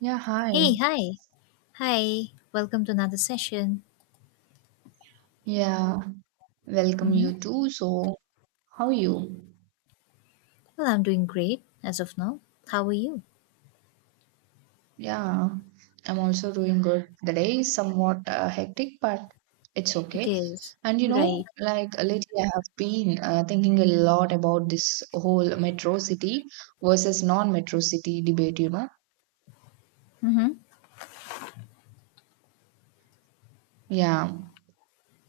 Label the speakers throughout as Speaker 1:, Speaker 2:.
Speaker 1: Yeah, hi.
Speaker 2: Hey, hi. Hi. Welcome to another session.
Speaker 1: Yeah, welcome
Speaker 2: Hmm.
Speaker 1: you too. So, how you?
Speaker 2: Well, I'm doing great as of now. How are you?
Speaker 1: Yeah, I'm also doing good. The day is somewhat hectic, but it's
Speaker 2: It
Speaker 1: okay.
Speaker 2: is.
Speaker 1: And
Speaker 2: Right.
Speaker 1: like lately I have been thinking a lot about this whole metro city versus non-metro city debate, you know?
Speaker 2: Mm-hmm.
Speaker 1: Yeah.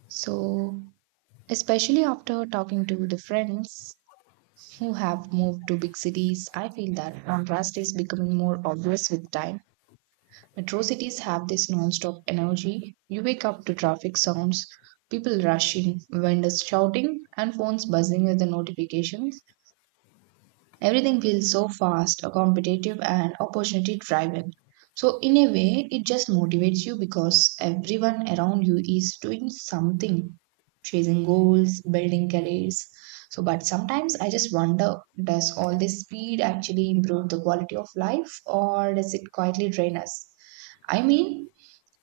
Speaker 1: So, especially after talking to the friends who have moved to big cities, I feel that contrast is becoming more obvious with time. Metro cities have this non-stop energy. You wake up to traffic sounds, people rushing, vendors shouting, and phones buzzing with the notifications. Everything feels so fast, competitive, and opportunity driven. So, in a way, it just motivates you because everyone around you is doing something, chasing goals, building careers. So, but sometimes I just wonder, does all this speed actually improve the quality of life, or does it quietly drain us? I mean,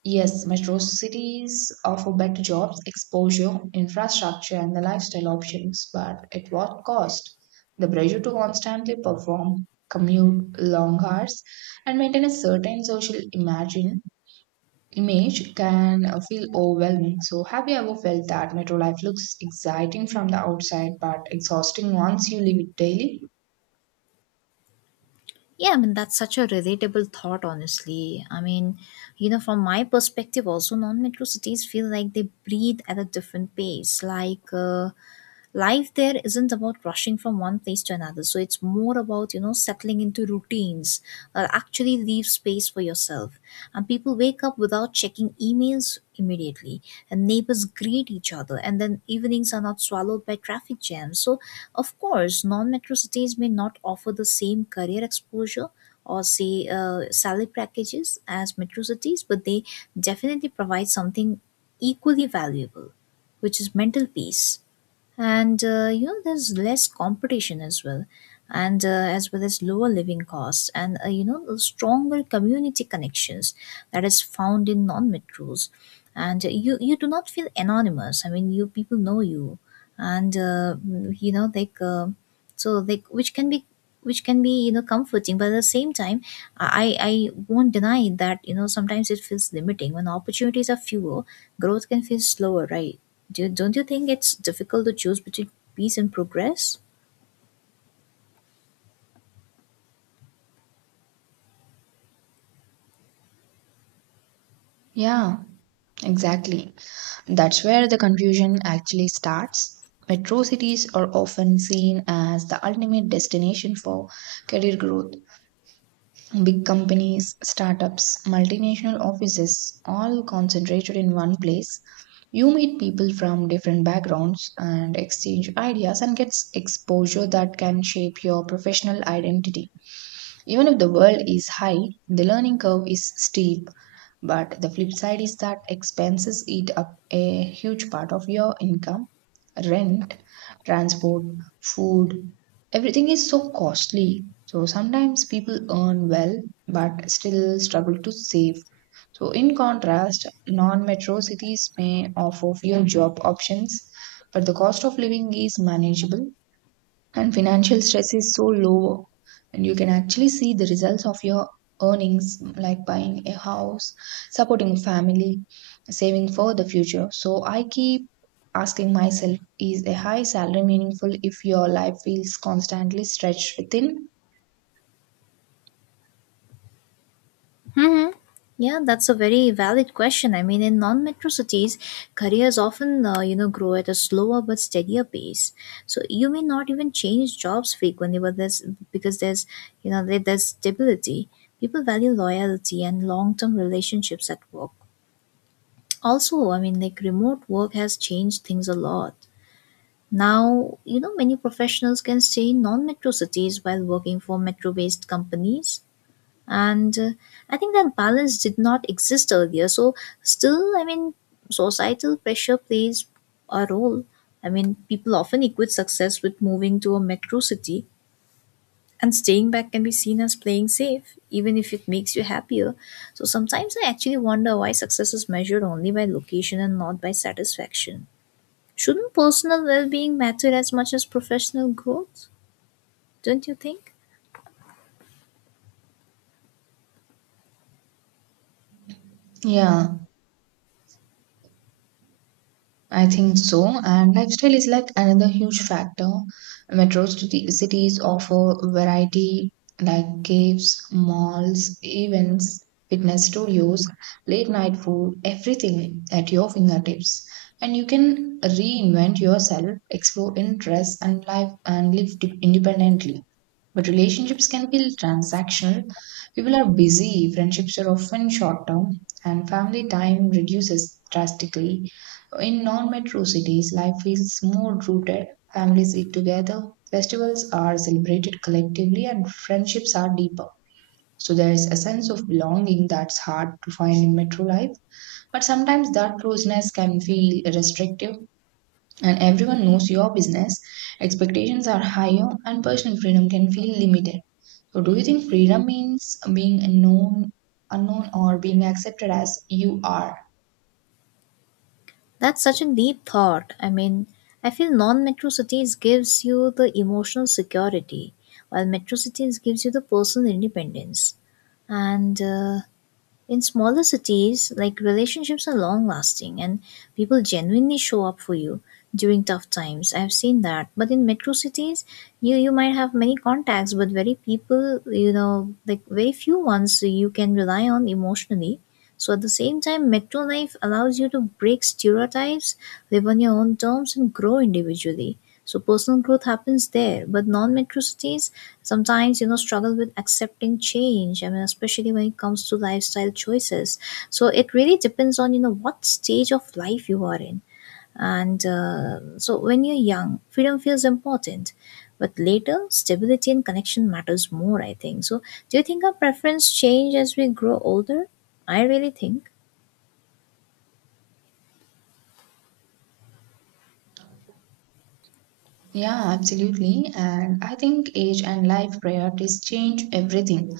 Speaker 1: yes, metro cities offer better jobs, exposure, infrastructure, and the lifestyle options, but at what cost? The pressure to constantly perform, commute long hours, and maintain a certain social image can feel overwhelming. So, have you ever felt that metro life looks exciting from the outside but exhausting once you live it daily?
Speaker 2: Yeah, I mean, that's such a relatable thought, honestly. I mean, you know, from my perspective, also, non metro cities feel like they breathe at a different pace. Like, life there isn't about rushing from one place to another, so it's more about, you know, settling into routines that actually leave space for yourself. And people wake up without checking emails immediately, and neighbors greet each other, and then evenings are not swallowed by traffic jams. So of course non-metro cities may not offer the same career exposure, or say salary packages as metro cities, but they definitely provide something equally valuable, which is mental peace. And you know, there's less competition as well, and as well as lower living costs, and you know, the stronger community connections that is found in non metros. And you do not feel anonymous. I mean, you, people know you. And you know, like so like which can be, you know, comforting, but at the same time I won't deny that, you know, sometimes it feels limiting when opportunities are fewer. Growth can feel slower, right? Don't you think it's difficult to choose between peace and progress?
Speaker 1: Yeah, exactly. That's where the confusion actually starts. Metro cities are often seen as the ultimate destination for career growth. Big companies, startups, multinational offices, all concentrated in one place. You meet people from different backgrounds and exchange ideas and get exposure that can shape your professional identity. Even if the world is high, the learning curve is steep, but the flip side is that expenses eat up a huge part of your income. Rent, transport, food, everything is so costly. So sometimes people earn well but still struggle to save. So, in contrast, non metro cities may offer fewer job options, but the cost of living is manageable and financial stress is so lower, and you can actually see the results of your earnings, like buying a house, supporting a family, saving for the future. So I keep asking myself, is a high salary meaningful if your life feels constantly stretched within?
Speaker 2: Yeah, that's a very valid question. I mean, in non-metro cities, careers often, you know, grow at a slower but steadier pace. So you may not even change jobs frequently, but there's, you know, there's stability. People value loyalty and long-term relationships at work. Also, I mean, like remote work has changed things a lot. Now, you know, many professionals can stay in non-metro cities while working for metro-based companies, and I think that balance did not exist earlier. So still, I mean, societal pressure plays a role. I mean, people often equate success with moving to a metro city, and staying back can be seen as playing safe even if it makes you happier. So sometimes I actually wonder why success is measured only by location and not by satisfaction. Shouldn't personal well-being matter as much as professional growth? Don't you think?
Speaker 1: Yeah, I think so. And lifestyle is like another huge factor. Metro cities offer variety, like caves, malls, events, fitness studios, late night food, everything at your fingertips. And you can reinvent yourself, explore interests and life and live independently. But relationships can feel transactional. People are busy, friendships are often short term, and family time reduces drastically. In non metro cities, life feels more rooted. Families eat together, festivals are celebrated collectively, and friendships are deeper. So there is a sense of belonging that's hard to find in metro life. But sometimes that closeness can feel restrictive, and everyone knows your business. Expectations are higher, and personal freedom can feel limited. So, do you think freedom means being known, unknown, or being accepted as you are?
Speaker 2: That's such a deep thought. I mean, I feel non-metro cities gives you the emotional security, while metro cities gives you the personal independence. And in smaller cities, like relationships are long lasting and people genuinely show up for you during tough times. I've seen that. But in metro cities, you might have many contacts but very people, you know, like very few ones you can rely on emotionally. So at the same time, metro life allows you to break stereotypes, live on your own terms and grow individually. So personal growth happens there, but non-metro cities sometimes, you know, struggle with accepting change. I mean, especially when it comes to lifestyle choices. So it really depends on, you know, what stage of life you are in. And so when you're young freedom feels important, but later stability and connection matters more, I think. So do you think our preference change as we grow older? I really think.
Speaker 1: Yeah, absolutely. And I think age and life priorities change everything.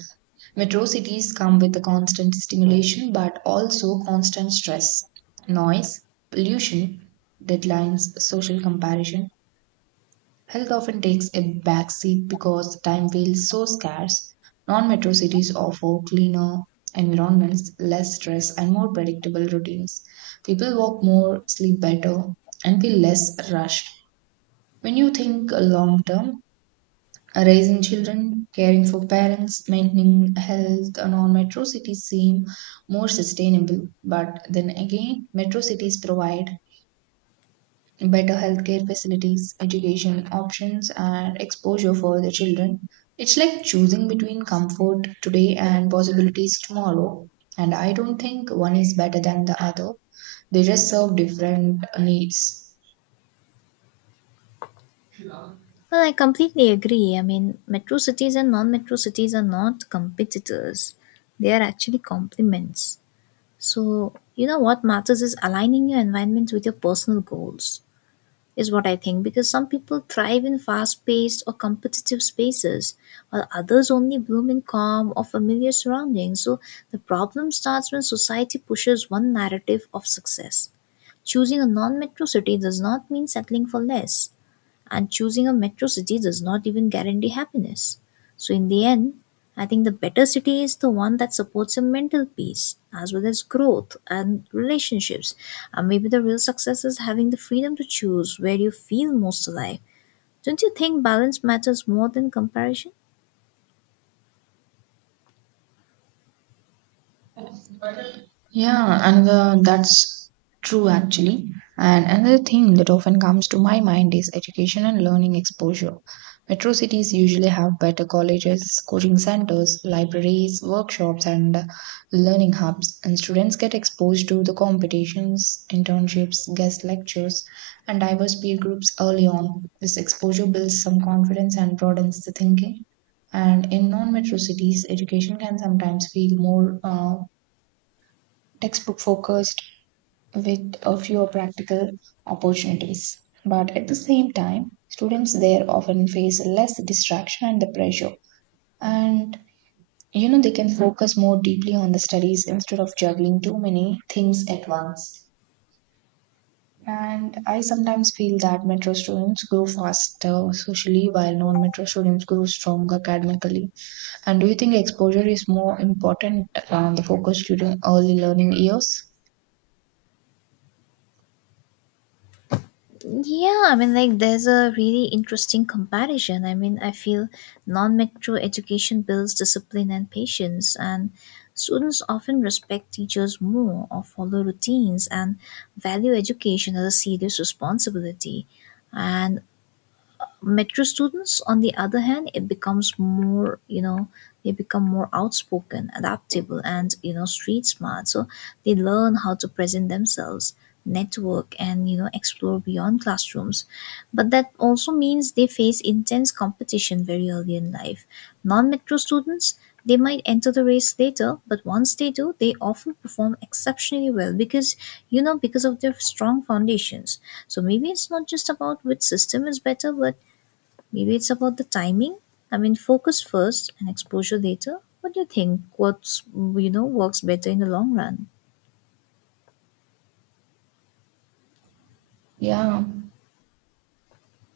Speaker 1: Metro cities come with the constant stimulation, but also constant stress, noise, pollution, deadlines, social comparison. Health often takes a backseat because time feels so scarce. Non metro cities offer cleaner environments, less stress, and more predictable routines. People walk more, sleep better, and feel less rushed. When you think long term, raising children, caring for parents, maintaining health, non metro cities seem more sustainable. But then again, metro cities provide better healthcare facilities, education options, and exposure for the children. It's like choosing between comfort today and possibilities tomorrow. And I don't think one is better than the other, they just serve different needs.
Speaker 2: Well, I completely agree. I mean, metro cities and non metro cities are not competitors, they are actually complements. So, you know, what matters is aligning your environment with your personal goals, is what I think, because some people thrive in fast paced or competitive spaces, while others only bloom in calm or familiar surroundings. So, the problem starts when society pushes one narrative of success. Choosing a non metro city does not mean settling for less, and choosing a metro city does not even guarantee happiness. So, in the end, I think the better city is the one that supports your mental peace as well as growth and relationships. And maybe the real success is having the freedom to choose where you feel most alive. Don't you think balance matters more than comparison?
Speaker 1: Yeah, another that's true actually. And another thing that often comes to my mind is education and learning exposure. Metro cities usually have better colleges, coaching centers, libraries, workshops, and learning hubs. And students get exposed to the competitions, internships, guest lectures, and diverse peer groups early on. This exposure builds some confidence and broadens the thinking. And in non metro cities, education can sometimes feel more textbook focused with a fewer practical opportunities. But at the same time, students there often face less distraction and the pressure. And you know, they can focus more deeply on the studies instead of juggling too many things at once. And I sometimes feel that metro students grow faster socially while non metro students grow stronger academically. And do you think exposure is more important, the focus during early learning years?
Speaker 2: Yeah, I mean, like, there's a really interesting comparison. I mean, I feel non metro education builds discipline and patience, and students often respect teachers more or follow routines and value education as a serious responsibility. And metro students, on the other hand, it becomes more, you know, they become more outspoken, adaptable, and, you know, street smart. So they learn how to present themselves, network and, you know, explore beyond classrooms, but that also means they face intense competition very early in life. Non-metro students, they might enter the race later, but once they do they often perform exceptionally well because, you know, because of their strong foundations. So maybe it's not just about which system is better, but maybe it's about the timing. I mean, focus first and exposure later. What do you think? What's, you know, works better in the long run?
Speaker 1: Yeah.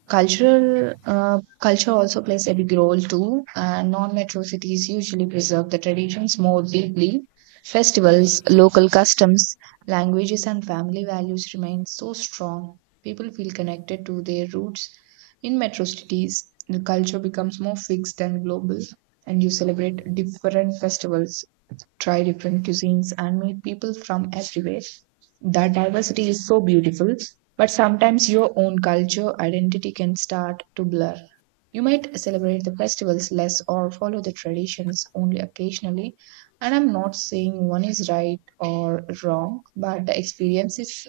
Speaker 1: Cultural culture also plays a big role too, and non-metro cities usually preserve the traditions more deeply. Festivals, local customs, languages, and family values remain so strong. People feel connected to their roots. In metro cities, the culture becomes more fixed and global, and you celebrate different festivals, try different cuisines, and meet people from everywhere. That diversity is so beautiful, but sometimes your own culture identity can start to blur. You might celebrate the festivals less or follow the traditions only occasionally. And I'm not saying one is right or wrong, but the experience is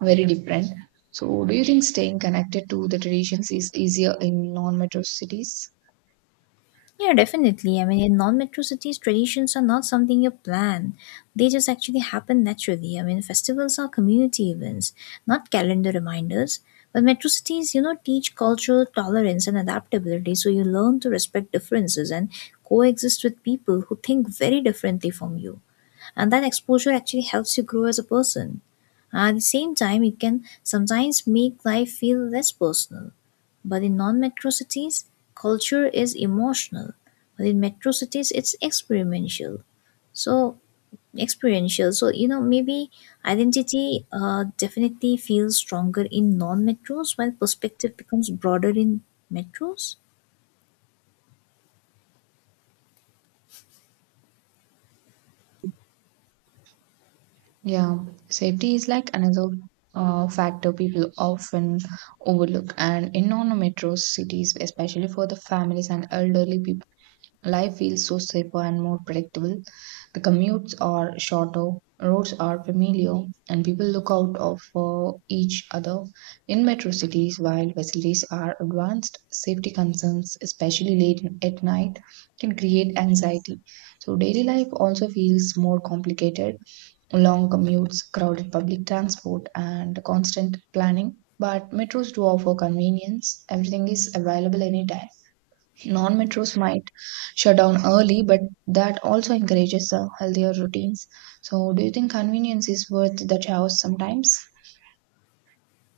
Speaker 1: very different. So, do you think staying connected to the traditions is easier in non metro cities?
Speaker 2: Yeah, definitely. I mean, in non-metro cities, traditions are not something you plan. They just actually happen naturally. I mean, festivals are community events, not calendar reminders. But metro cities, you know, teach cultural tolerance and adaptability, so you learn to respect differences and coexist with people who think very differently from you. And that exposure actually helps you grow as a person. At the same time, it can sometimes make life feel less personal. But in non metro cities, culture is emotional. But in metro cities, it's experiential. So, experiential. So, you know, maybe identity definitely feels stronger in non metros while perspective becomes broader in metros.
Speaker 1: Yeah, safety is like another factor people often overlook, and in non-metro cities, especially for the families and elderly people, life feels so safer and more predictable. The commutes are shorter, roads are familiar, and people look out of for each other. In metro cities, while facilities are advanced, safety concerns, especially late at night, can create anxiety. So daily life also feels more complicated, long commutes, crowded public transport, and constant planning. But metros do offer convenience. Everything is available anytime. Non metros might shut down early, but that also encourages healthier routines. So, do you think convenience is worth the chaos sometimes?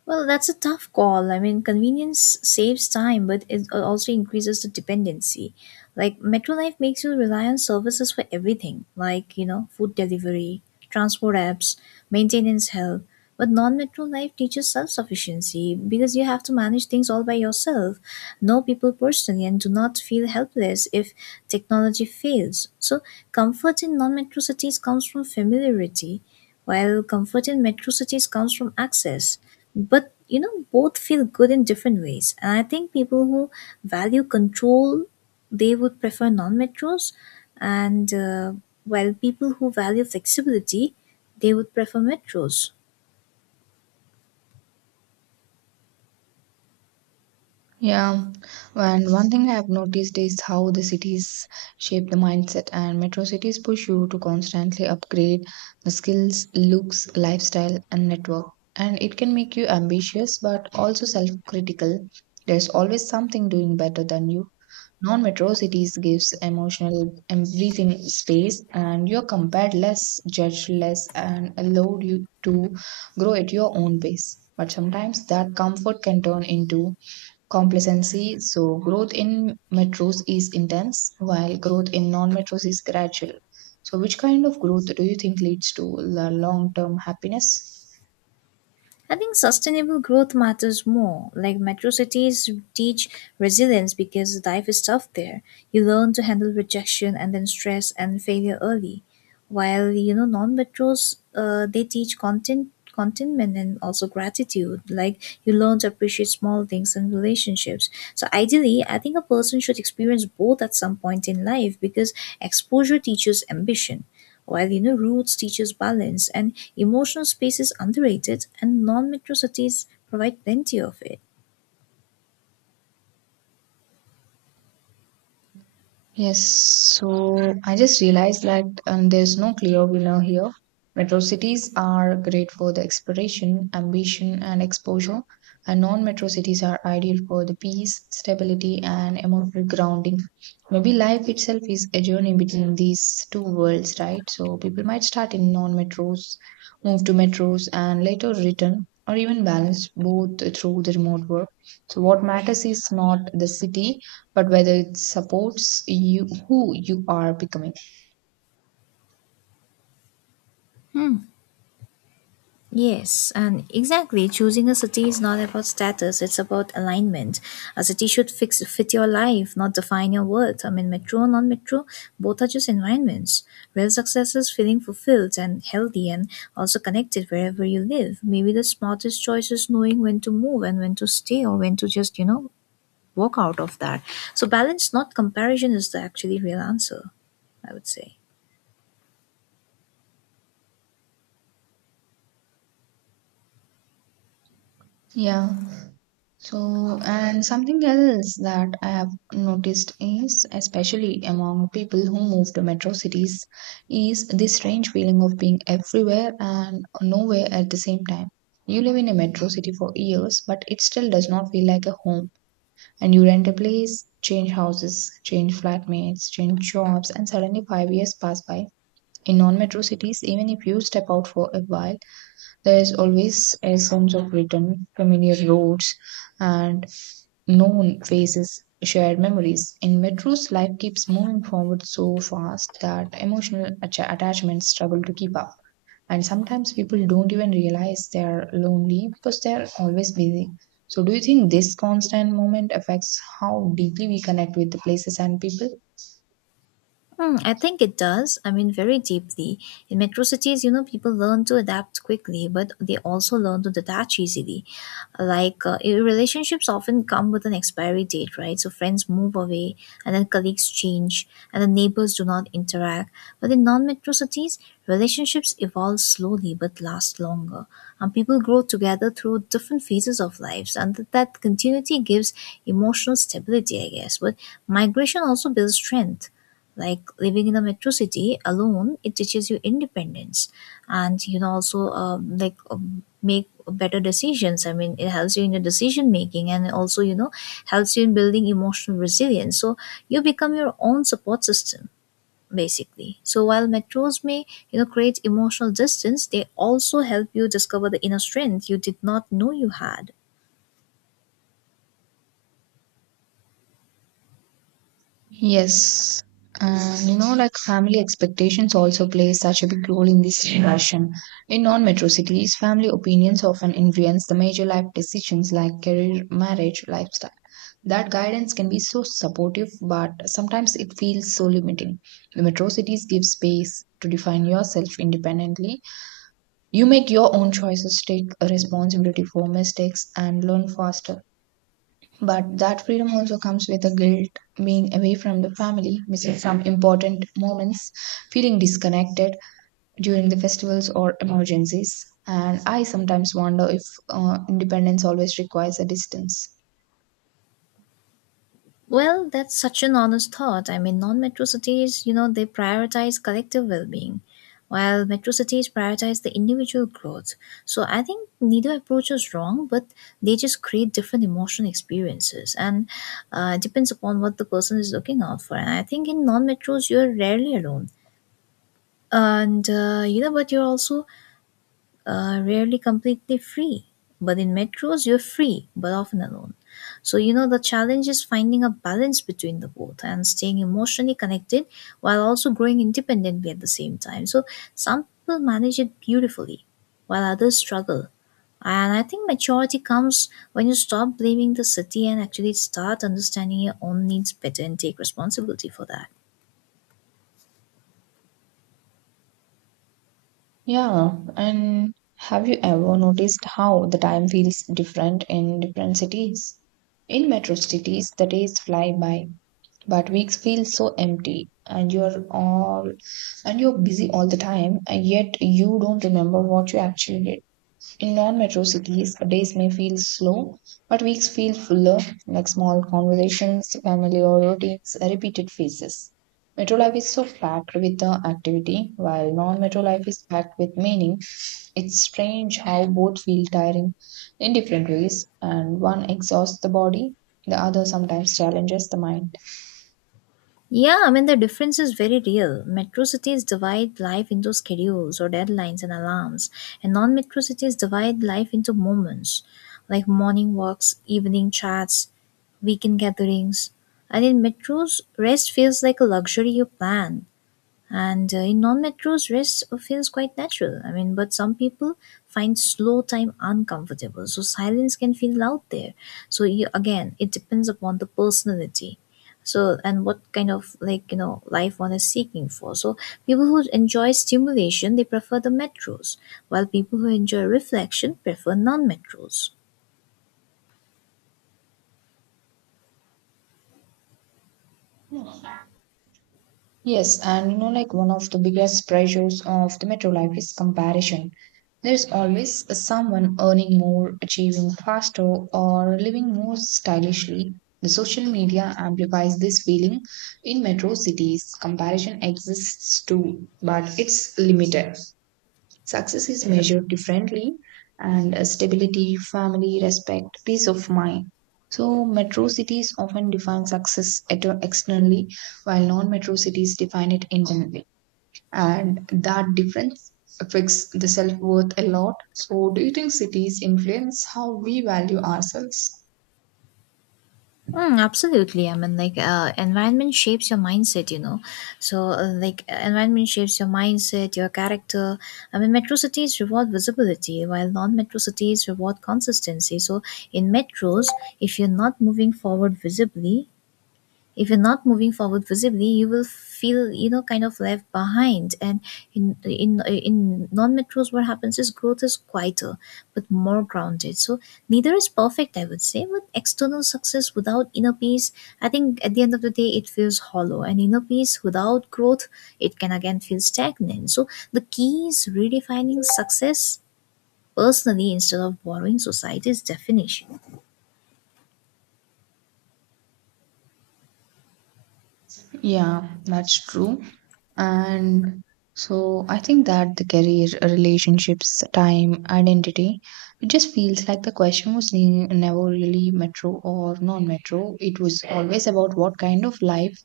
Speaker 2: Well, that's a tough call. I mean, convenience saves time, but it also increases the dependency. Like, Metro Life makes you rely on services for everything, like, you know, food delivery, transport apps, maintenance help. But non Metro Life teaches self sufficiency because you have to manage things all by yourself, know people personally, and do not feel helpless if technology fails. So, comfort in non Metro cities comes from familiarity, while comfort in Metro cities comes from access, but, you know, both feel good in different ways. And I think people who value control, they would prefer non-metros, and while people who value flexibility, they would prefer metros.
Speaker 1: Yeah, and one thing I have noticed is how the cities shape the mindset, and metro cities push you to constantly upgrade the skills, looks, lifestyle, and network. And it can make you ambitious but also self critical. There's always something doing better than you. Non metro cities gives emotional and breathing space, and you're compared less, judged less, and allowed you to grow at your own pace. But sometimes that comfort can turn into complacency. So, growth in metros is intense, while growth in non metros is gradual. So, which kind of growth do you think leads to long term happiness?
Speaker 2: I think sustainable growth matters more. Like metro cities teach resilience because life is tough there. You learn to handle rejection and then stress and failure early. While, you know, non-metros, they teach contentment and also gratitude. Like you learn to appreciate small things and relationships. So ideally, I think a person should experience both at some point in life because exposure teaches ambition, while inner roots teaches balance, and emotional space is underrated, and non-metro cities provide plenty of it.
Speaker 1: Yes, so I just realized that there's no clear winner here. Metro cities are great for the exploration, ambition, and exposure, and non metro cities are ideal for the peace, stability, and emotional grounding. Maybe life itself is a journey between these two worlds, right? So people might start in non metros, move to metros, and later return, or even balance both through the remote work. So, what matters is not the city but whether it supports you who you are becoming.
Speaker 2: Yes, and exactly. Choosing a city is not about status, it's about alignment. A city should fit your life, not define your worth. I mean, metro or non metro, both are just environments. Real success is feeling fulfilled and healthy and also connected wherever you live. Maybe the smartest choice is knowing when to move and when to stay or when to just, you know, work out of that. So balance, not comparison, is the actually real answer, I would say.
Speaker 1: Yeah. So, and something else that I have noticed, is especially among people who move to metro cities, is this strange feeling of being everywhere and nowhere at the same time. You live in a metro city for years, but it still does not feel like a home. And you rent a place, change houses, change flatmates, change jobs, and suddenly 5 years pass by. In non metro cities, even if you step out for a while, there is always a sense of return, familiar roads, and known faces, shared memories. In metros, life keeps moving forward so fast that emotional attachments struggle to keep up. And sometimes people don't even realize they are lonely because they are always busy. So, do you think this constant moment affects how deeply we connect with the places and people?
Speaker 2: Hmm, I think it does. I mean, very deeply. In metro cities, you know, people learn to adapt quickly, but they also learn to detach easily. Like, relationships often come with an expiry date, right? So, friends move away, and then colleagues change, and then neighbors do not interact. But in non metro cities, relationships evolve slowly but last longer. And people grow together through different phases of lives, and that continuity gives emotional stability, I guess. But migration also builds strength, like living in a metro city alone it teaches you independence. And you can also like make better decisions. I mean, it helps you in your decision making and also, you know, helps you in building emotional resilience. So you become your own support system, basically. So while metros may, you know, create emotional distance, they also help you discover the inner strength you did not know you had.
Speaker 1: Yes. And you know, like family expectations also play such a big role in this discussion. In non metro cities, family opinions often influence the major life decisions like career, marriage, lifestyle. That guidance can be so supportive, but sometimes it feels so limiting. The metro cities give space to define yourself independently. You make your own choices, take responsibility for mistakes, and learn faster. But that freedom also comes with a guilt, being away from the family, missing some important moments, feeling disconnected during the festivals or emergencies. And I sometimes wonder if independence always requires a distance.
Speaker 2: Well, that's such an honest thought. I mean, non metro cities, you know, they prioritize collective well being, while metro cities prioritize the individual growth. So I think neither approach is wrong, but they just create different emotional experiences, and depends upon what the person is looking out for. And I think in non metros, you're rarely alone. And, you know, but you're also rarely completely free. But in metros, you're free, but often alone. So, you know, the challenge is finding a balance between the both and staying emotionally connected while also growing independently at the same time. So, some people manage it beautifully, while others struggle. And I think maturity comes when you stop blaming the city and actually start understanding your own needs better and take responsibility for that.
Speaker 1: Yeah, and have you ever noticed how the time feels different in different cities? In metro cities, the days fly by, but weeks feel so empty, and you're busy all the time and yet you don't remember what you actually did. In non-metro cities, days may feel slow, but weeks feel fuller, like small conversations, familiar routines, repeated faces. Metro life is so packed with the activity, while non-metro life is packed with meaning. It's strange how both feel tiring in different ways, and one exhausts the body, the other sometimes challenges the mind.
Speaker 2: Yeah, I mean, the difference is very real. Metro cities divide life into schedules or deadlines and alarms, and non metro cities divide life into moments like morning walks, evening chats, weekend gatherings. And in metros, rest feels like a luxury you plan, and in non-metros rest feels quite natural. I mean, but some people find slow time uncomfortable, so silence can feel loud there. So you, again, it depends upon the personality. So, and what kind of, like, life one is seeking for. So people who enjoy stimulation, they prefer the metros, while people who enjoy reflection prefer non-metros.
Speaker 1: Yes, and you know, like one of the biggest pressures of the metro life is comparison. There's always someone earning more, achieving faster, or living more stylishly. The social media amplifies this feeling in metro cities. Comparison exists too, but it's limited. Success is measured differently, and stability, family, respect, peace of mind. So, metro cities often define success externally, while non metro cities define it internally. And that difference affects the self worth a lot. So, do you think cities influence how we value ourselves?
Speaker 2: Mm, absolutely. I mean, like, environment shapes your mindset, you know. So, like, environment shapes your mindset, your character. I mean, metro cities reward visibility, while non metro cities reward consistency. So, in metros, if you're not moving forward visibly, if you're not moving forward visibly, you will feel, you know, kind of left behind. And in non-metros, what happens is growth is quieter but more grounded. So neither is perfect, I would say, but external success without inner peace, I think at the end of the day, it feels hollow, and inner peace without growth, it can again feel stagnant. So the key is redefining success personally instead of borrowing society's definition.
Speaker 1: Yeah, that's true. And so I think that the career, relationships, time, identity, it just feels like the question was never really metro or non metro. It was always about what kind of life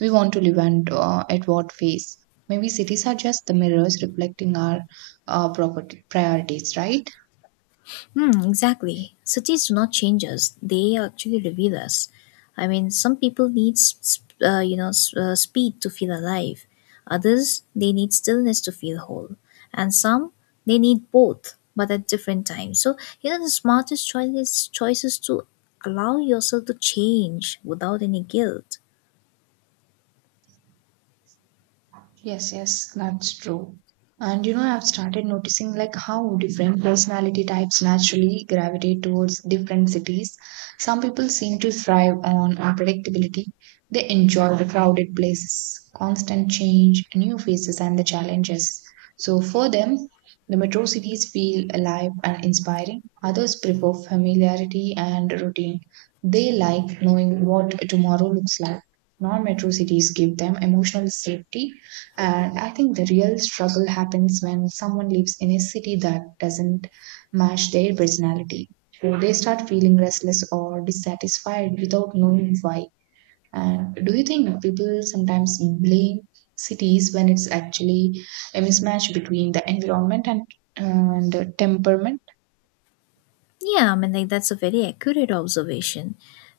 Speaker 1: we want to live and at what phase. Maybe cities are just the mirrors reflecting our property priorities, right?
Speaker 2: Hmm, exactly. Cities do not change us; they actually reveal us. I mean, some people need, speed to feel alive. Others, they need stillness to feel whole, and some, they need both, but at different times. So, you know, the smartest choice is choices to allow yourself to change without any guilt.
Speaker 1: Yes, yes, that's true. And I've started noticing like how different personality types naturally gravitate towards different cities. Some people seem to thrive on unpredictability. They enjoy the crowded places, constant change, new faces, and the challenges. So for them, the metro cities feel alive and inspiring. Others prefer familiarity and routine. They like knowing what tomorrow looks like. Non metro cities give them emotional safety, and I think the real struggle happens when someone lives in a city that doesn't match their personality. So they start feeling restless or dissatisfied without knowing why. And do you think people sometimes blame cities when it's actually a mismatch between the environment and temperament?
Speaker 2: Yeah, I mean, like, that's a very accurate observation.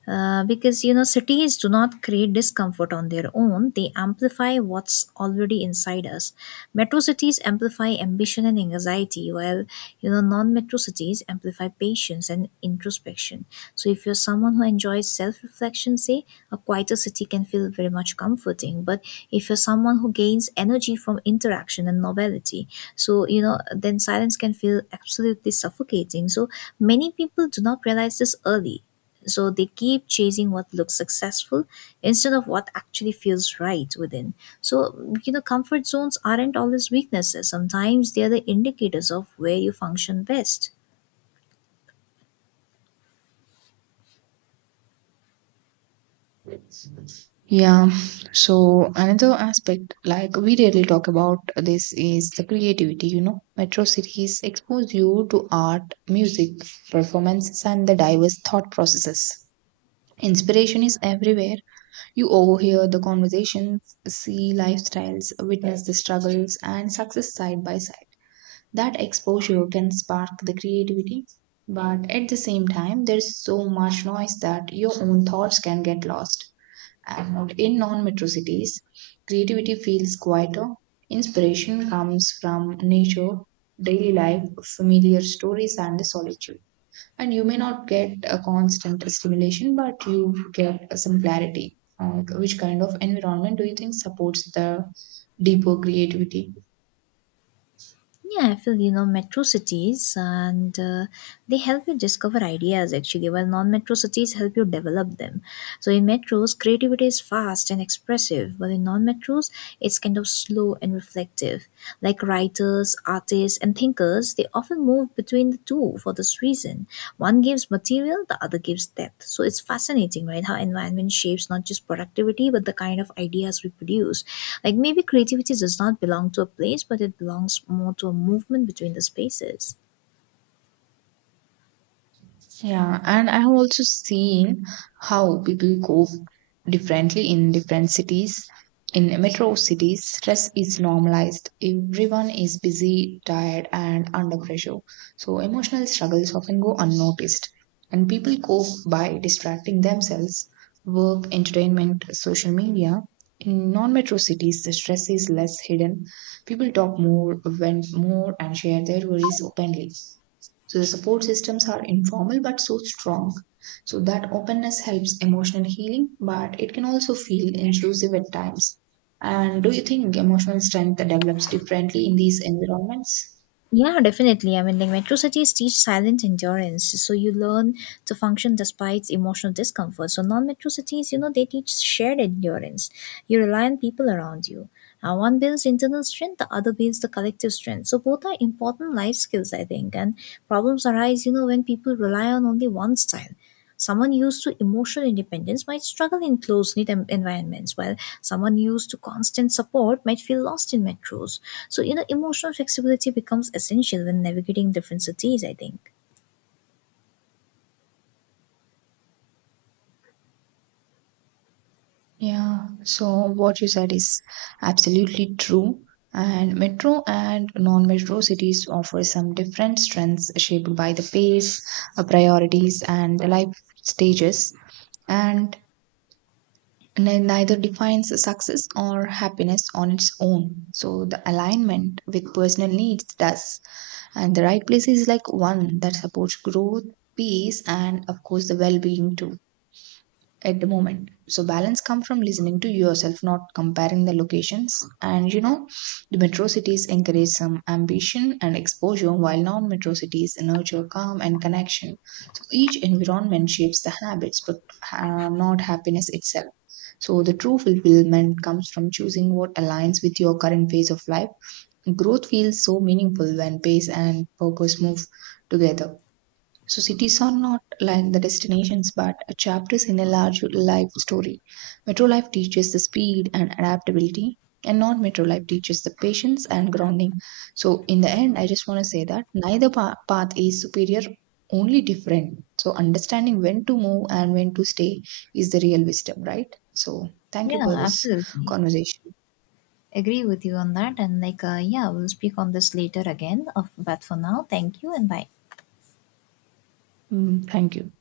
Speaker 2: Because, you know, cities do not create discomfort on their own, they amplify what's already inside us. Metro cities amplify ambition and anxiety, while, you know, non metro cities amplify patience and introspection. So, if you're someone who enjoys self reflection, say a quieter city can feel very much comforting, but if you're someone who gains energy from interaction and novelty, so, you know, then silence can feel absolutely suffocating. So, many people do not realize this early, so they keep chasing what looks successful instead of what actually feels right within. So, you know, comfort zones aren't always weaknesses, sometimes they are the indicators of where you function best.
Speaker 1: Yeah. So another aspect, like we rarely talk about this, is the creativity. You know, metro cities expose you to art, music, performances, and the diverse thought processes. Inspiration is everywhere. You overhear the conversations, see lifestyles, witness the struggles, and success side by side. That exposure can spark the creativity, but at the same time, there's so much noise that your own thoughts can get lost, and not in non-metro cities, creativity feels quieter. Inspiration comes from nature, daily life, familiar stories, and the solitude. And you may not get a constant stimulation, but you get some clarity. Which kind of environment do you think supports the deeper creativity?
Speaker 2: Yeah, I feel, you know, metro cities and they help you discover ideas actually, while non metro cities help you develop them. So in metros, creativity is fast and expressive, but in non-metros, it's kind of slow and reflective. Like writers, artists, and thinkers, they often move between the two for this reason. One gives material, the other gives depth. So it's fascinating, right? How environment shapes not just productivity, but the kind of ideas we produce. Like, maybe creativity does not belong to a place, but it belongs more to a movement between the spaces.
Speaker 1: Yeah, and I have also seen how people cope differently in different cities. In metro cities, stress is normalized. Everyone is busy, tired, and under pressure. So emotional struggles often go unnoticed. And people cope by distracting themselves, work, entertainment, social media. In non-metro cities, the stress is less hidden. People talk more, vent more, and share their worries openly. So the support systems are informal but so strong. So that openness helps emotional healing, but it can also feel intrusive at times. And do you think emotional strength develops differently in these environments?
Speaker 2: Yeah, definitely. I mean, like, metro cities teach silent endurance, so you learn to function despite emotional discomfort. So non-metro cities, you know, they teach shared endurance. You rely on people around you. One builds internal strength, the other builds the collective strength. So both are important life skills, I think. And problems arise, you know, when people rely on only one style. Someone used to emotional independence might struggle in close-knit environments, while someone used to constant support might feel lost in metros. So, you know, emotional flexibility becomes essential when navigating different cities, I think.
Speaker 1: Yeah, so what you said is absolutely true. And metro and non metro cities offer some different strengths shaped by the pace, priorities, and the life stages. And neither defines success or happiness on its own. So the alignment with personal needs does. And the right place is like one that supports growth, peace, and of course the well being too at the moment. So balance come from listening to yourself, not comparing the locations. And the metro cities encourage some ambition and exposure, while non metro cities nurture calm and connection. So each environment shapes the habits but not happiness itself. So the true fulfillment comes from choosing what aligns with your current phase of life. Growth feels so meaningful when pace and purpose move together. So cities are not like the destinations but chapters in a large life story. Metro life teaches the speed and adaptability, and non metro life teaches the patience and grounding. So in the end I just want to say that neither path is superior, only different. So understanding when to move and when to stay is the real wisdom, right? So thank you
Speaker 2: Yeah,
Speaker 1: for this
Speaker 2: absolutely.
Speaker 1: conversation.
Speaker 2: Agree with you on that. And like, yeah, we'll speak on this later again. Of, but for now, thank you and bye.
Speaker 1: Mm, thank you.